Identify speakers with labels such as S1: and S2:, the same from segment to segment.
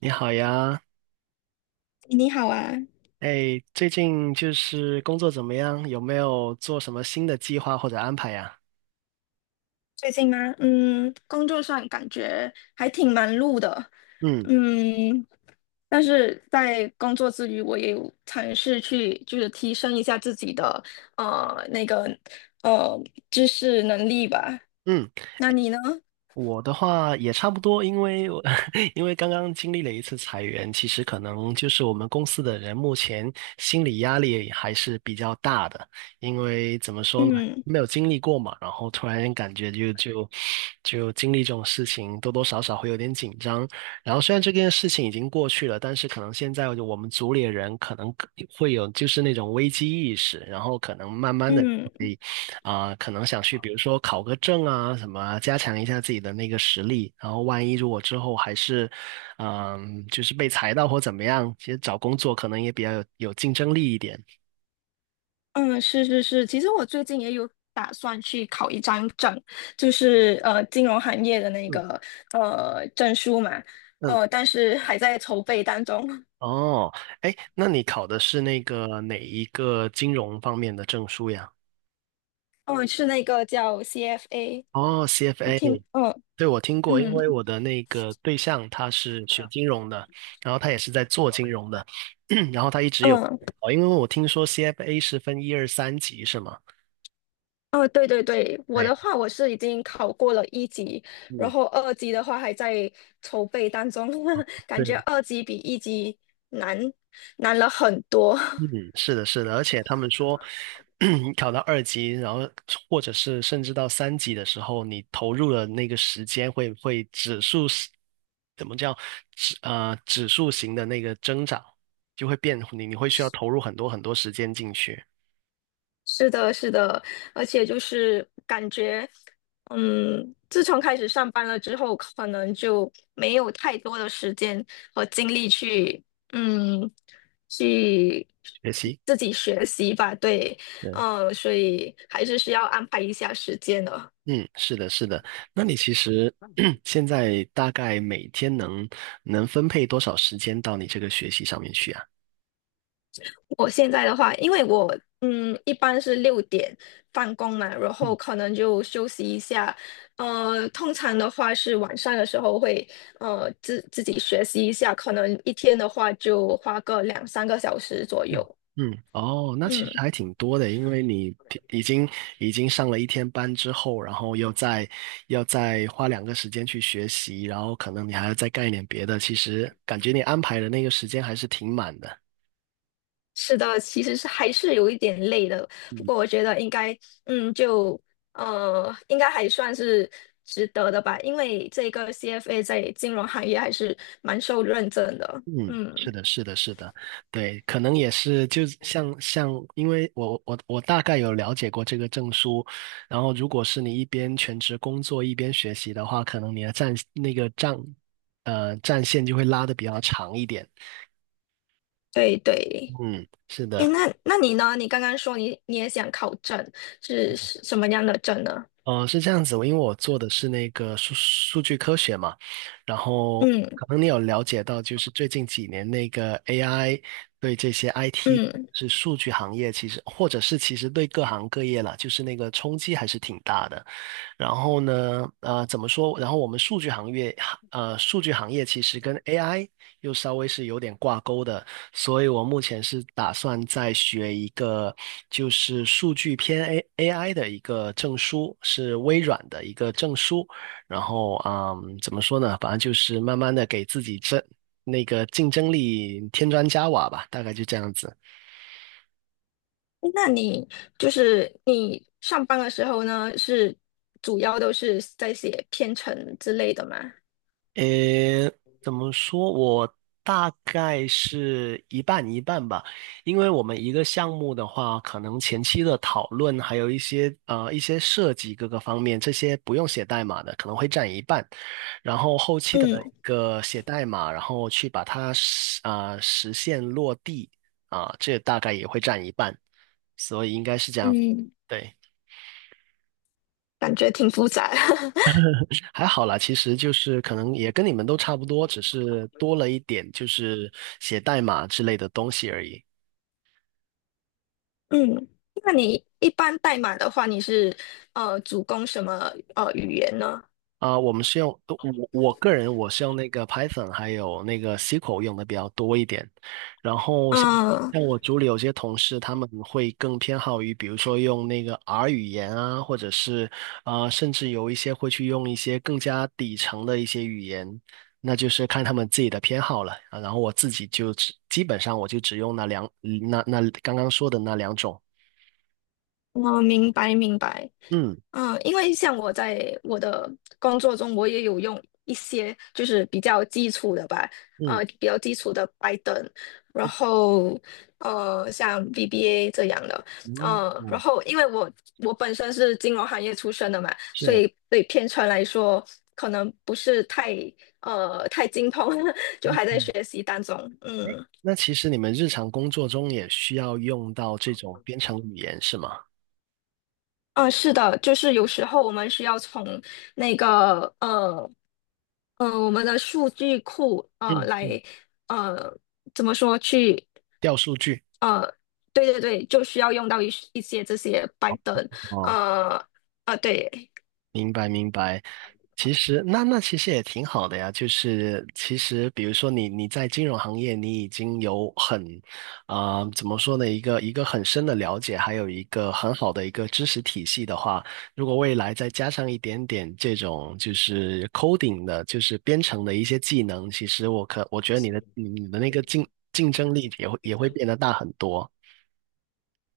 S1: 你好呀，
S2: 你好啊，
S1: 哎，最近就是工作怎么样？有没有做什么新的计划或者安排呀？
S2: 最近吗？嗯，工作上感觉还挺忙碌的。
S1: 嗯
S2: 嗯，但是在工作之余，我也有尝试去就是提升一下自己的那个呃知识能力吧。
S1: 嗯。
S2: 那你呢？
S1: 我的话也差不多，因为我 因为刚刚经历了一次裁员，其实可能就是我们公司的人目前心理压力还是比较大的，因为怎么说呢，
S2: 嗯
S1: 没有经历过嘛，然后突然间感觉就经历这种事情，多多少少会有点紧张。然后虽然这件事情已经过去了，但是可能现在我们组里的人可能会有就是那种危机意识，然后可能慢慢的。
S2: 嗯
S1: 可能想去，比如说考个证啊，什么啊加强一下自己的那个实力。然后，万一如果之后还是，就是被裁到或怎么样，其实找工作可能也比较有竞争力一点。
S2: 嗯，是是是，其实我最近也有打算去考一张证，就是金融行业的那
S1: 嗯
S2: 个证书嘛，
S1: 嗯，
S2: 但是还在筹备当中。
S1: 哦，哎，那你考的是那个哪一个金融方面的证书呀？
S2: 哦，是那个叫 CFA，
S1: 哦
S2: 你
S1: ，CFA，
S2: 听，嗯
S1: 对，我听过，因
S2: 嗯
S1: 为我的那个对象他是学金融的，然后他也是在做金融的，然后他一直有，
S2: 嗯，
S1: 哦，因为我听说 CFA 是分一二三级是吗？
S2: 哦，对对对，我
S1: 对。
S2: 的话我是已经考过了一级，然
S1: 嗯，
S2: 后二级的话还在筹备当中。感觉
S1: 对，
S2: 二级比一级难难了很多。
S1: 嗯，是的，是的，而且他们说，你考到二级，然后或者是甚至到三级的时候，你投入的那个时间会指数是怎么叫指数型的那个增长，就会你会需要投入很多很多时间进去
S2: 是的，是的，而且就是感觉，自从开始上班了之后，可能就没有太多的时间和精力嗯，去
S1: 学习。
S2: 自己学习吧。对，
S1: 对，
S2: 所以还是需要安排一下时间的。
S1: 嗯，是的，是的。那你其实 现在大概每天能分配多少时间到你这个学习上面去啊？
S2: 我现在的话，因为我一般是6点放工嘛，然后可能就休息一下。通常的话是晚上的时候会自己学习一下，可能一天的话就花个两三个小时左右。
S1: 嗯嗯，哦，那其实
S2: 嗯，
S1: 还挺多的，因为你平已经已经上了一天班之后，然后又再要再花两个时间去学习，然后可能你还要再干一点别的，其实感觉你安排的那个时间还是挺满的。
S2: 是的，其实是还是有一点累的，不
S1: 嗯
S2: 过我觉得嗯就应该还算是值得的吧，因为这个 CFA 在金融行业还是蛮受认证的。
S1: 嗯，是
S2: 嗯，
S1: 的，是的，是的，对，可能也是，就像，因为我大概有了解过这个证书，然后如果是你一边全职工作一边学习的话，可能你的战那个战呃战线就会拉的比较长一点。
S2: 对对。
S1: 嗯，是
S2: 诶，
S1: 的，
S2: 那你呢？你刚刚说你也想考证，是什么样的证呢？
S1: 呃，是这样子，因为我做的是那个数据科学嘛，然后
S2: 嗯
S1: 可能你有了解到，就是最近几年那个 AI 对这些 IT
S2: 嗯，
S1: 是数据行业，其实或者是其实对各行各业啦，就是那个冲击还是挺大的。然后呢，怎么说？然后我们数据行业其实跟 AI 又稍微是有点挂钩的，所以我目前是打算再学一个，就是数据偏 AI 的一个证书，是微软的一个证书。然后，嗯，怎么说呢？反正就是慢慢的给自己争那个竞争力添砖加瓦吧，大概就这样子。
S2: 诶那你就是你上班的时候呢，是主要都是在写编程之类的吗？
S1: 呃，怎么说？我大概是一半一半吧，因为我们一个项目的话，可能前期的讨论，还有一些设计各个方面，这些不用写代码的，可能会占一半，然后后期的一
S2: 嗯
S1: 个写代码，然后去把它实现落地这大概也会占一半，所以应该是这样子，
S2: 嗯，
S1: 对。
S2: 感觉挺复杂。
S1: 还好啦，其实就是可能也跟你们都差不多，只是多了一点就是写代码之类的东西而已。
S2: 嗯，那你一般代码的话，你是主攻什么语言呢？
S1: 啊、我们是用我个人是用那个 Python 还有那个 SQL 用的比较多一点，然后像
S2: 嗯
S1: 像我组里有些同事他们会更偏好于比如说用那个 R 语言啊，或者是甚至有一些会去用一些更加底层的一些语言，那就是看他们自己的偏好了啊。然后我自己基本上我就只用那刚刚说的那两种，
S2: 嗯，明白明白。
S1: 嗯
S2: 嗯，因为像我在我的工作中，我也有用一些就是比较基础的吧，
S1: 嗯
S2: 比较基础的 p y t h n, 然后像 VBA 这样的，
S1: 嗯，
S2: 然
S1: 嗯，
S2: 后因为我本身是金融行业出身的嘛，所
S1: 是。
S2: 以对编程来说可能不是太精通，就还在学习当中。嗯
S1: 那其实你们日常工作中也需要用到这种编程语言是吗？
S2: 嗯，是的，就是有时候我们需要从那个我们的数据库
S1: 嗯嗯，
S2: 来呃怎么说去
S1: 调数据。
S2: 呃对对对，就需要用到一些这些 p y
S1: 哦
S2: 呃对。
S1: 明白明白，其实那其实也挺好的呀。就是其实比如说你在金融行业，你已经有怎么说呢一个很深的了解，还有一个很好的一个知识体系的话，如果未来再加上一点点这种就是 coding 的，就是编程的一些技能，其实我觉得你的那个竞争力也会变得大很多。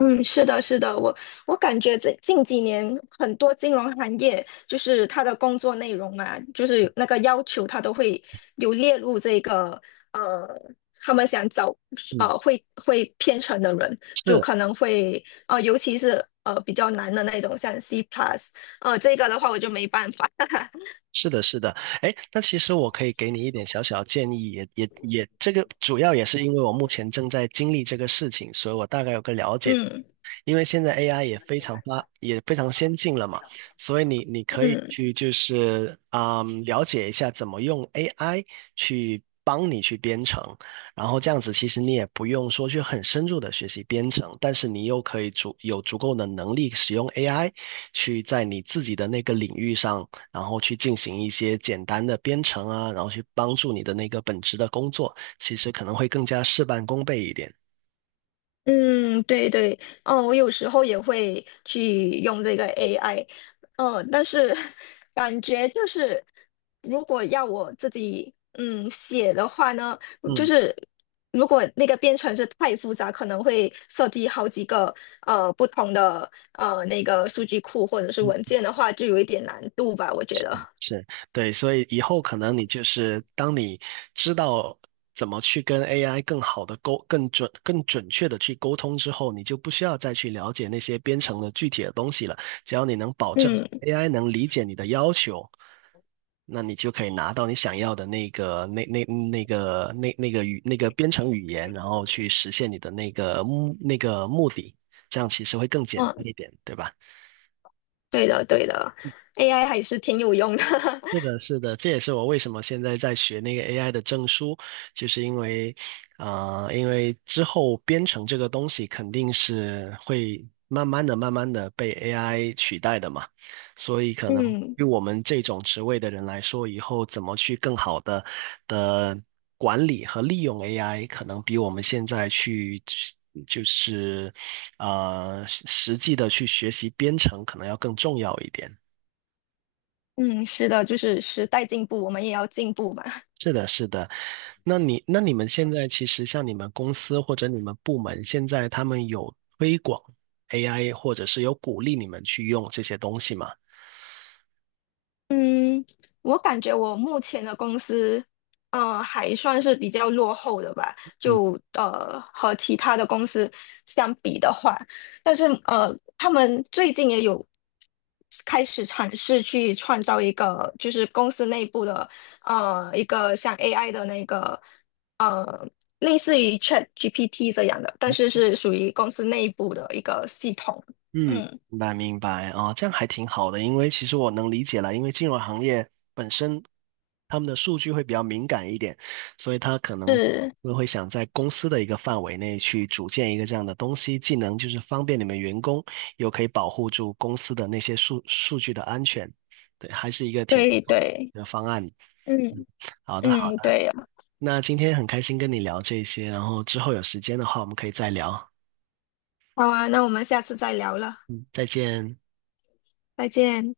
S2: 嗯，是的，是的，我感觉这近几年很多金融行业，就是他的工作内容啊，就是那个要求，他都会有列入这个呃，他们想找
S1: 嗯，
S2: 会编程的人，就
S1: 是。
S2: 可能会尤其是比较难的那种，像 C plus,这个的话我就没办法。
S1: 是的，是的，哎，那其实我可以给你一点小小的建议，也也也，这个主要也是因为我目前正在经历这个事情，所以我大概有个了解。
S2: 嗯
S1: 因为现在 AI 也非常先进了嘛，所以你可以
S2: 嗯。
S1: 去就是了解一下怎么用 AI 去帮你去编程，然后这样子其实你也不用说去很深入的学习编程，但是你又可以足够的能力使用 AI 去在你自己的那个领域上然后去进行一些简单的编程啊，然后去帮助你的那个本职的工作，其实可能会更加事半功倍一点。
S2: 嗯，对对，哦，我有时候也会去用这个 AI,嗯，哦但是 感觉就是，如果要我自己写的话呢，就
S1: 嗯
S2: 是如果那个编程是太复杂，可能会设计好几个不同的那个数据库或者是文件的话，就有一点难度吧，我觉得。
S1: 是，对，所以以后可能你就是当你知道怎么去跟 AI 更准确的去沟通之后，你就不需要再去了解那些编程的具体的东西了。只要你能保证
S2: 嗯
S1: AI 能理解你的要求，那你就可以拿到你想要的那个、那那那个、那那个语、那个编程语言，然后去实现你的那个目的。这样其实会更简单
S2: 嗯，
S1: 一点，对吧？
S2: 对的对的，AI 还是挺有用的，
S1: 是的，是的，这也是我为什么现在在学那个 AI 的证书，就是因为，啊，因为之后编程这个东西肯定是会慢慢的、慢慢的被 AI 取代的嘛，所以 可能
S2: 嗯。
S1: 对我们这种职位的人来说，以后怎么去更好的管理和利用 AI，可能比我们现在去就是实际的去学习编程，可能要更重要一点。
S2: 嗯，是的，就是时代进步，我们也要进步嘛。
S1: 那你们现在其实像你们公司或者你们部门，现在他们有推广 AI，或者是有鼓励你们去用这些东西吗？
S2: 嗯，我感觉我目前的公司，还算是比较落后的吧，
S1: 嗯
S2: 就和其他的公司相比的话，但是他们最近也有开始尝试去创造一个，就是公司内部的一个像 AI 的那个呃类似于 ChatGPT 这样的，但是是属于公司内部的一个系统。
S1: 嗯，
S2: 嗯。
S1: 明白明白啊，这样还挺好的，因为其实我能理解了，因为金融行业本身他们的数据会比较敏感一点，所以他可能
S2: 是，
S1: 会想在公司的一个范围内去组建一个这样的东西，既能就是方便你们员工，又可以保护住公司的那些数据的安全，对，还是一个挺不
S2: 对
S1: 错的
S2: 对，
S1: 一个方案。嗯，
S2: 嗯
S1: 好的好
S2: 嗯，
S1: 的，
S2: 对呀，
S1: 那今天很开心跟你聊这些，然后之后有时间的话我们可以再聊，
S2: 好啊，那我们下次再聊了，
S1: 再见。
S2: 再见。